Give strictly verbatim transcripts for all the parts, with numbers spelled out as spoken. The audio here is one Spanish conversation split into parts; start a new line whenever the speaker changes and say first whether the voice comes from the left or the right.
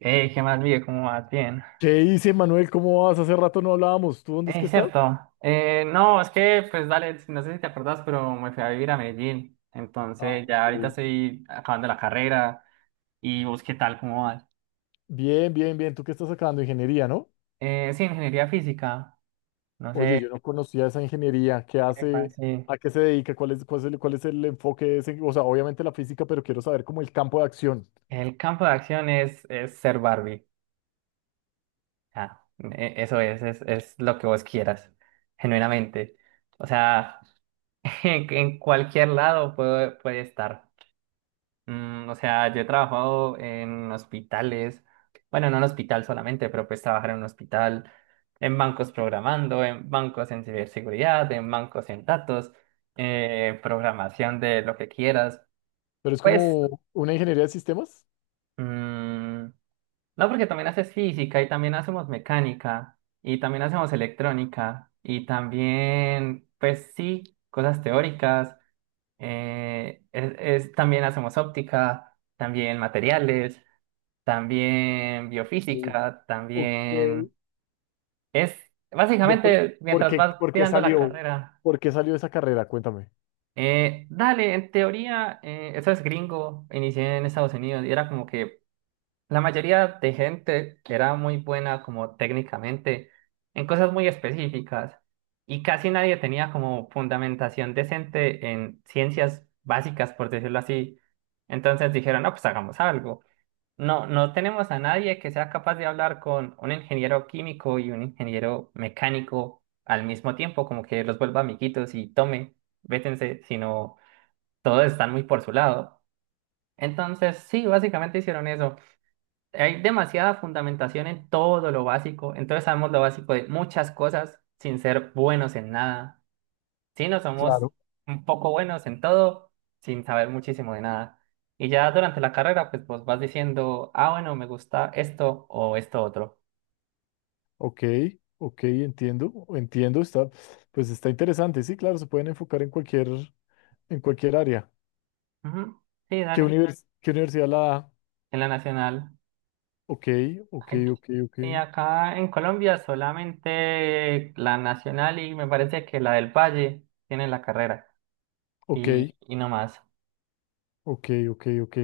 right: Hey, ¿qué más, Miguel? ¿Cómo vas? Bien.
left: ¿Qué dice Manuel? ¿Cómo vas? Hace rato no hablábamos. ¿Tú dónde es que
right: Es
left: estás?
right: cierto. Eh, no, es que, pues dale, no sé si te acordás, pero me fui a vivir a Medellín.
left: Ah,
right: Entonces, ya
left: ok.
right: ahorita estoy acabando la carrera y vos qué tal, cómo vas.
left: Bien, bien, bien. ¿Tú qué estás sacando? Ingeniería, ¿no?
right: Eh, sí, ingeniería física. No
left: Oye, yo
right: sé,
left: no conocía esa ingeniería. ¿Qué
right: epa,
left: hace?
right: sí.
left: ¿A qué se dedica? ¿Cuál es, cuál es el, cuál es el enfoque de ese? O sea, obviamente la física, pero quiero saber como el campo de acción.
right: El campo de acción es, es ser Barbie. Ah, e- eso es, es, es lo que vos quieras, genuinamente. O sea, en, en cualquier lado puede, puede estar. Mm, o sea, yo he trabajado en hospitales, bueno, no en hospital solamente, pero pues trabajar en un hospital, en bancos programando, en bancos en ciberseguridad, en bancos en datos, eh, programación de lo que quieras.
left: Pero es
right: Pues,
left: como una ingeniería de sistemas.
right: mm, no, porque también haces física y también hacemos mecánica y también hacemos electrónica y también, pues sí, cosas teóricas, eh, es- es- también hacemos óptica, también materiales. También
left: Sí.
right: biofísica,
left: Ok.
right: también es
left: De por,
right: básicamente
left: por
right: mientras
left: qué,
right: vas
left: por qué
right: tirando la
left: salió?
right: carrera.
left: ¿Por qué salió esa carrera? Cuéntame.
right: Eh, dale, en teoría, eh, eso es gringo, inicié en Estados Unidos y era como que la mayoría de gente era muy buena como técnicamente en cosas muy específicas y casi nadie tenía como fundamentación decente en ciencias básicas, por decirlo así. Entonces dijeron, no, pues hagamos algo. No, no tenemos a nadie que sea capaz de hablar con un ingeniero químico y un ingeniero mecánico al mismo tiempo, como que los vuelva amiguitos y tomen, vétense, sino todos están muy por su lado. Entonces, sí, básicamente hicieron eso. Hay demasiada fundamentación en todo lo básico, entonces sabemos lo básico de muchas cosas sin ser buenos en nada. Sí, no somos
left: Claro.
right: un poco buenos en todo, sin saber muchísimo de nada. Y ya durante la carrera, pues vos vas diciendo, ah, bueno, me gusta esto o esto otro.
left: Ok, ok, entiendo, entiendo, está, pues está interesante, sí, claro, se pueden enfocar en cualquier, en cualquier área.
right: Ujú. Sí,
left: ¿Qué Exacto.
right: dale,
left: univers- qué universidad la da?
right: en la nacional.
left: Ok, ok,
right: Aquí-
left: ok, ok,
right: y acá en Colombia solamente la nacional y me parece que la del Valle tiene la carrera
left: ok,
right: y, y no más.
left: ok, ok, ok.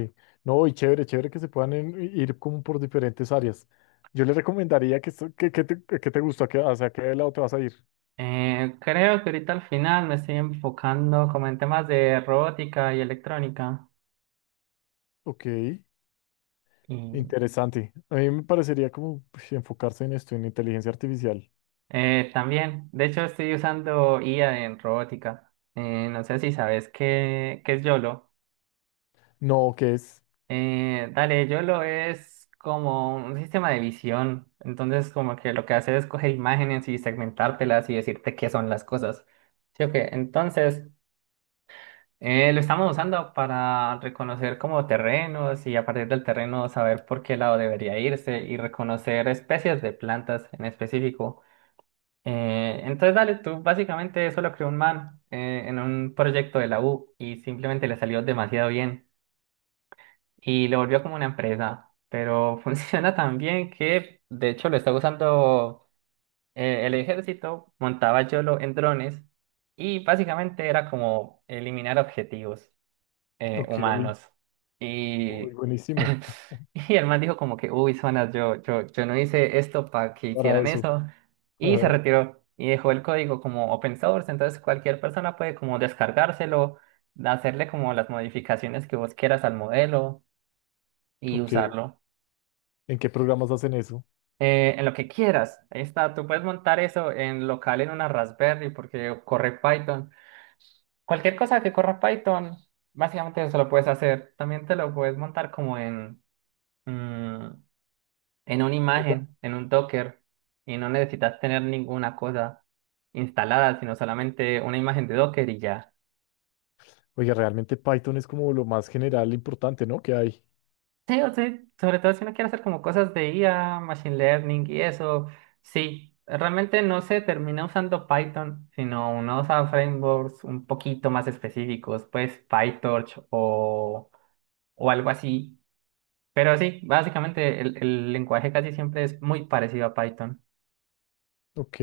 left: No, y chévere, chévere que se puedan en- ir como por diferentes áreas. Yo les recomendaría que, esto- que, que te, que te gusta, que, hacia qué lado te vas a ir.
right: Eh, creo que ahorita al final me estoy enfocando como en temas de robótica y electrónica.
left: Ok,
right: Y
left: interesante. A mí me parecería como pues, enfocarse en esto, en inteligencia artificial.
right: Eh, también, de hecho estoy usando i a en robótica. Eh, no sé si sabes qué, qué es YOLO.
left: No, ¿qué es?
right: Eh, dale, YOLO es como un sistema de visión. Entonces, como que lo que hace es coger imágenes y segmentártelas y decirte qué son las cosas. ¿Sí o qué? Entonces, eh, lo estamos usando para reconocer como terrenos y a partir del terreno saber por qué lado debería irse y reconocer especies de plantas en específico. Eh, entonces, dale, tú básicamente eso lo creó un man eh, en un proyecto de la U y simplemente le salió demasiado bien y lo volvió como una empresa, pero funciona tan bien que de hecho lo está usando eh, el ejército, montaba YOLO en drones y básicamente era como eliminar objetivos eh,
left: Ok,
right: humanos.
left: uy,
right: Y,
left: buenísimo
right: y el man dijo como que, uy, zonas, yo, yo, yo no hice esto para que
left: para
right: hicieran
left: eso.
right: eso. Y se
left: Ajá,
right: retiró y dejó el código como open source. Entonces cualquier persona puede como descargárselo, hacerle como las modificaciones que vos quieras al modelo y
left: Ok,
right: usarlo.
left: ¿en qué programas hacen eso?
right: Eh, en lo que quieras, ahí está. Tú puedes montar eso en local en una Raspberry porque corre Python. Cualquier cosa que corra Python, básicamente eso lo puedes hacer. También te lo puedes montar como en, mm, en una
left: Oiga,
right: imagen, en un Docker, y no necesitas tener ninguna cosa instalada, sino solamente una imagen de Docker y ya.
left: Oiga, realmente Python es como lo más general importante, ¿no? Que hay.
right: Sí, o sea, sobre todo si uno quiere hacer como cosas de i a, machine learning y eso, sí, realmente no se termina usando Python, sino uno usa frameworks un poquito más específicos, pues PyTorch o, o algo así. Pero sí, básicamente el el lenguaje casi siempre es muy parecido a Python.
left: Ok,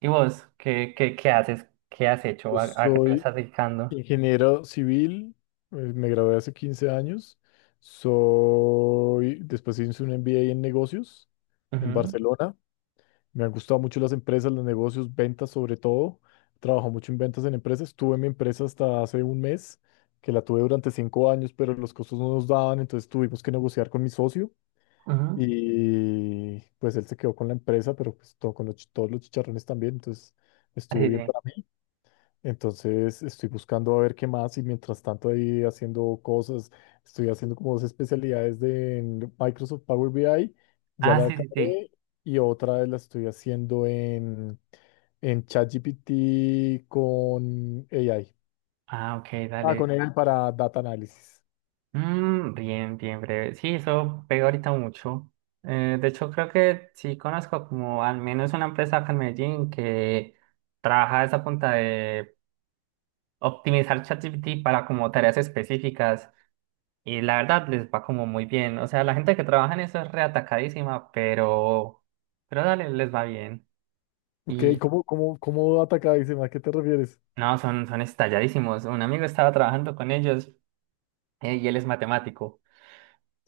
right: ¿Y vos qué, qué, qué haces? ¿Qué has hecho?
left: yo
right: ¿A, a qué te
left: soy
right: estás dedicando?
left: ingeniero civil, eh, me gradué hace quince años, soy, después hice un M B A en negocios en
right: Ujú,
left: Barcelona, me han gustado mucho las empresas, los negocios, ventas sobre todo, trabajo mucho en ventas en empresas, estuve en mi empresa hasta hace un mes, que la tuve durante cinco años, pero los costos no nos daban, entonces tuvimos que negociar con mi socio.
right: ujú.
left: Y pues él se quedó con la empresa, pero pues todo, con los, chi- todos los chicharrones también, entonces
right: Ah,
left: estuvo
right: sí,
left: bien
right: sí.
left: para mí. Entonces estoy buscando a ver qué más y mientras tanto ahí haciendo cosas, estoy haciendo como dos especialidades de en Microsoft Power B I, ya
right: Ah,
left: la
right: sí, sí, sí.
left: acabé y otra la estoy haciendo en, en ChatGPT con A I.
right: Ah, ok,
left: Ah,
right: dale.
left: con A I para data análisis.
right: Mm, bien, bien breve. Sí, eso pega ahorita mucho. Eh, de hecho, creo que sí conozco como al menos una empresa acá en Medellín que trabaja a esa punta de optimizar ChatGPT para como tareas específicas y la verdad les va como muy bien. O sea, la gente que trabaja en eso es reatacadísima, pero, pero dale, les va bien.
left: Ok,
right: Y
left: ¿cómo, cómo, cómo data acá? Dice, ¿a qué te refieres?
right: no, son, son estalladísimos. Un amigo estaba trabajando con ellos eh, y él es matemático.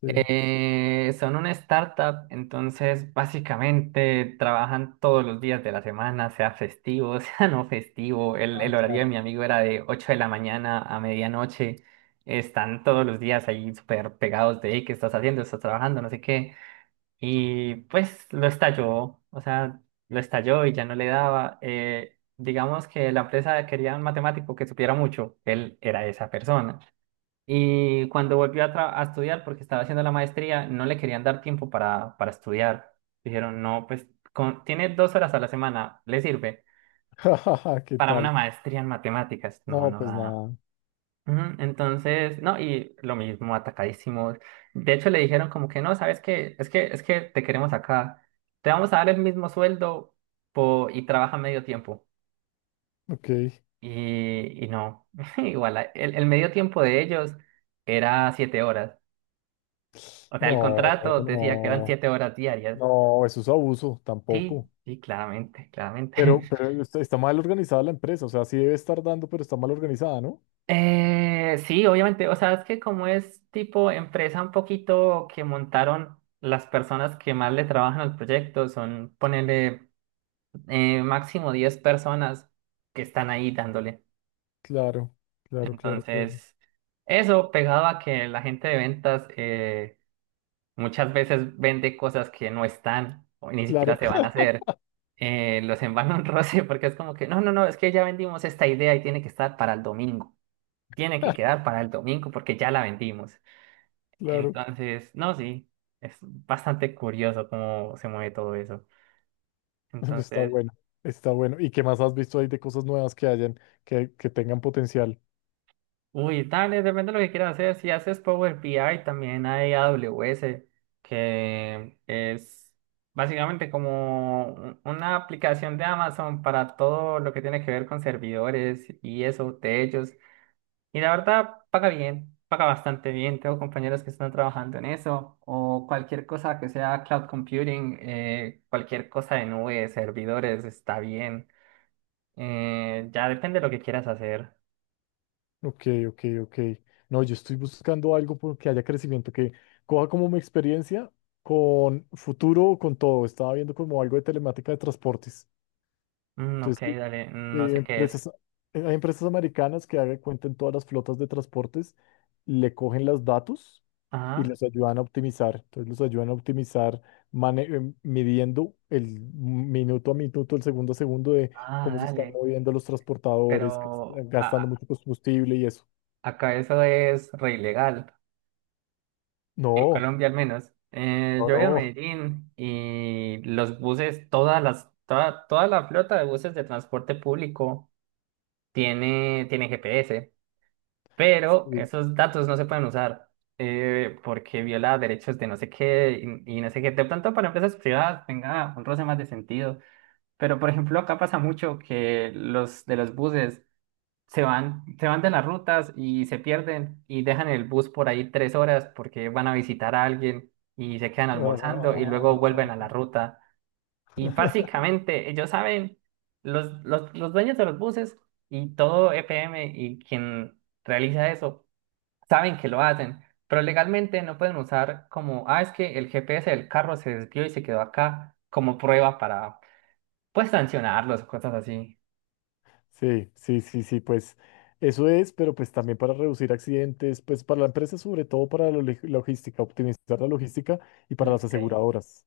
left: Sí.
right: Eh, son una startup, entonces básicamente trabajan todos los días de la semana, sea festivo, sea no festivo. El,
left: Ah,
right: el horario de
left: claro.
right: mi amigo era de ocho de la mañana a medianoche. Están todos los días ahí súper pegados de, "Ey, ¿qué estás haciendo? ¿Estás trabajando? No sé qué". Y pues lo estalló, o sea, lo estalló y ya no le daba. Eh, digamos que la empresa quería un matemático que supiera mucho, él era esa persona. Y cuando volvió a, tra- a estudiar, porque estaba haciendo la maestría, no le querían dar tiempo para, para estudiar. Dijeron, no, pues con- tiene dos horas a la semana, le sirve
left: ¿Qué
right: para
left: tal?
right: una maestría en matemáticas. No,
left: No,
right: no
left: pues
right: da.
left: nada.
right: Ujú. Entonces, no, y lo mismo, atacadísimos. De hecho, le dijeron como que no, ¿sabes qué? Es que, es que te queremos acá. Te vamos a dar el mismo sueldo po- y trabaja medio tiempo.
left: Ok.
right: Y, y no, igual, a- el, el medio tiempo de ellos era siete horas. O sea, el
left: No,
right: contrato decía que eran
left: no,
right: siete horas diarias.
left: no, eso es abuso, tampoco.
right: Sí, sí, claramente, claramente.
left: Pero, pero está, está mal organizada la empresa, o sea, sí debe estar dando, pero está mal organizada, ¿no?
right: Eh, sí, obviamente, o sea, es que como es tipo empresa un poquito que montaron las personas que más le trabajan al proyecto, son ponerle máximo diez personas que están ahí dándole.
left: Claro, claro, claro, claro.
right: Entonces, eso pegado a que la gente de ventas eh, muchas veces vende cosas que no están o ni
left: Claro,
right: siquiera se van a hacer, eh, los envano un roce porque es como que, no, no, no, es que ya vendimos esta idea y tiene que estar para el domingo, tiene que quedar para el domingo porque ya la vendimos.
left: claro.
right: Entonces, no, sí, es bastante curioso cómo se mueve todo eso.
left: Está
right: Entonces,
left: bueno, está bueno. ¿Y qué más has visto ahí de cosas nuevas que hayan, que, que tengan potencial?
right: uy, dale, depende de lo que quieras hacer. Si haces Power B I, también hay A W S, que es básicamente como un- una aplicación de Amazon para todo lo que tiene que ver con servidores y eso, de. Y la verdad, paga bien, paga bastante bien. Tengo compañeros que están trabajando en eso, o cualquier cosa que sea cloud computing, eh, cualquier cosa de nube, servidores, está bien. Eh, ya depende de lo que quieras hacer.
left: Ok, ok, ok. No, yo estoy buscando algo por que haya crecimiento, que coja como mi experiencia con futuro, con todo. Estaba viendo como algo de telemática de transportes.
right: Mm, ok,
left: Entonces, que
right: dale, no
left: eh,
right: sé qué es.
left: empresas, eh, hay empresas americanas que hagan cuenta en todas las flotas de transportes, le cogen los datos y
right: Ah,
left: les ayudan a optimizar. Entonces, los ayudan a optimizar mane- em, midiendo el minuto a minuto, el segundo a segundo de cómo se
right: ah,
left: están
right: dale.
left: moviendo los transportadores, que
right: Pero
left: están gastando
right: a-
left: mucho combustible y eso.
right: Acá eso es re ilegal, en
left: No.
right: Colombia al menos. Eh,
left: No,
right: yo voy a
left: no.
right: Medellín y los buses, todas las, toda, toda la flota de buses de transporte público tiene, tiene G P S, pero
left: Sí.
right: esos datos no se pueden usar eh, porque viola derechos de no sé qué y, y no sé qué. De pronto para empresas privadas tenga un roce más de sentido, pero por ejemplo acá pasa mucho que los de los buses se van, se van de las rutas y se pierden y dejan el bus por ahí tres horas porque van a visitar a alguien y se quedan
left: Ah, ah,
right: almorzando y luego
left: ah,
right: vuelven
left: ah,
right: a la
left: ah,
right: ruta. Y
left: ah.
right: básicamente ellos saben, los, los, los dueños de los buses y todo E P M y quien realiza eso, saben que lo hacen, pero legalmente no pueden usar como, ah, es que el G P S del carro se desvió y se quedó acá como prueba para, pues, sancionarlos o cosas así.
left: Sí, sí, sí, sí, pues eso es, pero pues también para reducir accidentes, pues para la empresa, sobre todo para la log- logística, optimizar la logística y para
right: Mm,
left: las
right: ok.
left: aseguradoras.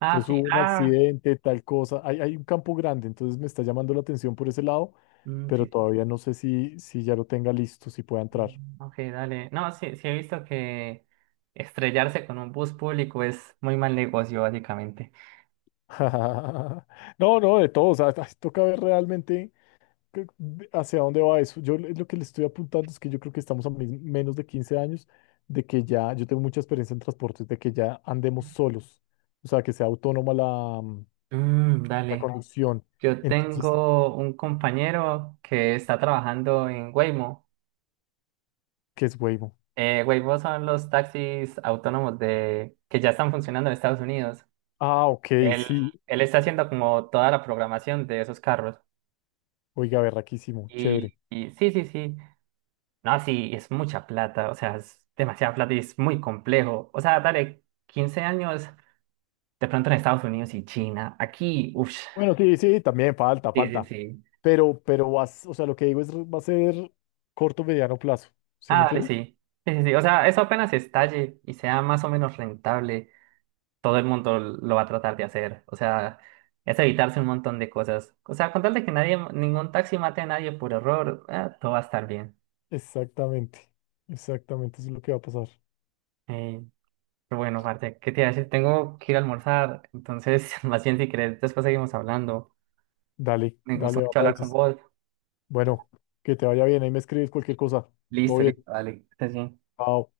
right: Ah,
left: Entonces hubo
right: sí,
left: un
right: ah,
left: accidente, tal cosa, hay, hay un campo grande, entonces me está llamando la atención por ese lado,
right: mm,
left: pero
right: sí.
left: todavía no sé si, si ya lo tenga listo, si pueda entrar.
right: Mm, ok, dale. No, sí, sí he visto que estrellarse con un bus público es muy mal negocio, básicamente.
left: No, no, de todo, o sea, toca ver realmente. que- ¿Hacia dónde va eso? Yo le- lo que le estoy apuntando es que yo creo que estamos a mis- menos de quince años de que ya, yo tengo mucha experiencia en transportes, de que ya andemos solos, o sea, que sea autónoma la, mm,
right: Mm,
left: la
right: dale.
left: conducción.
right: Yo
left: Entonces,
right: tengo un compañero que está trabajando en Waymo.
left: ¿qué es Waymo?
right: Eh, Waymo son los taxis autónomos de, que ya están funcionando en Estados Unidos.
left: Ah, ok,
right: Él,
left: sí,
right: Él está haciendo como toda la programación de esos carros.
left: oiga, berraquísimo, chévere.
right: Y, y sí, sí, sí. No, sí, es mucha plata. O sea, es demasiada plata y es muy complejo. O sea, dale quince años de pronto en Estados Unidos y China. Aquí, uff.
left: Bueno, sí, sí, también falta,
right: Sí, sí,
left: falta,
right: sí.
left: pero, pero vas, o sea, lo que digo es, va a ser corto, mediano plazo, ¿sí me
right: Ah, dale,
left: entiendes?
right: sí. Sí, sí, sí. O sea, eso apenas estalle y sea más o menos rentable, todo el mundo lo va a tratar de hacer. O sea, es evitarse un montón de cosas. O sea, con tal de que nadie, ningún taxi mate a nadie por error, eh, todo va a estar bien.
left: Exactamente, exactamente, eso es lo que va a pasar.
right: Eh, pero bueno, Marte, ¿qué te iba a decir? Tengo que ir a almorzar, entonces, más bien si querés, después seguimos hablando.
left: Dale,
right: Me gustó
left: dale, va
right: mucho
left: para
right: hablar con
left: eso.
right: vos.
left: Bueno, que te vaya bien, ahí me escribes cualquier cosa. Todo
right: Listo,
left: bien.
right: listo, dale, que estés bien.
left: Chao.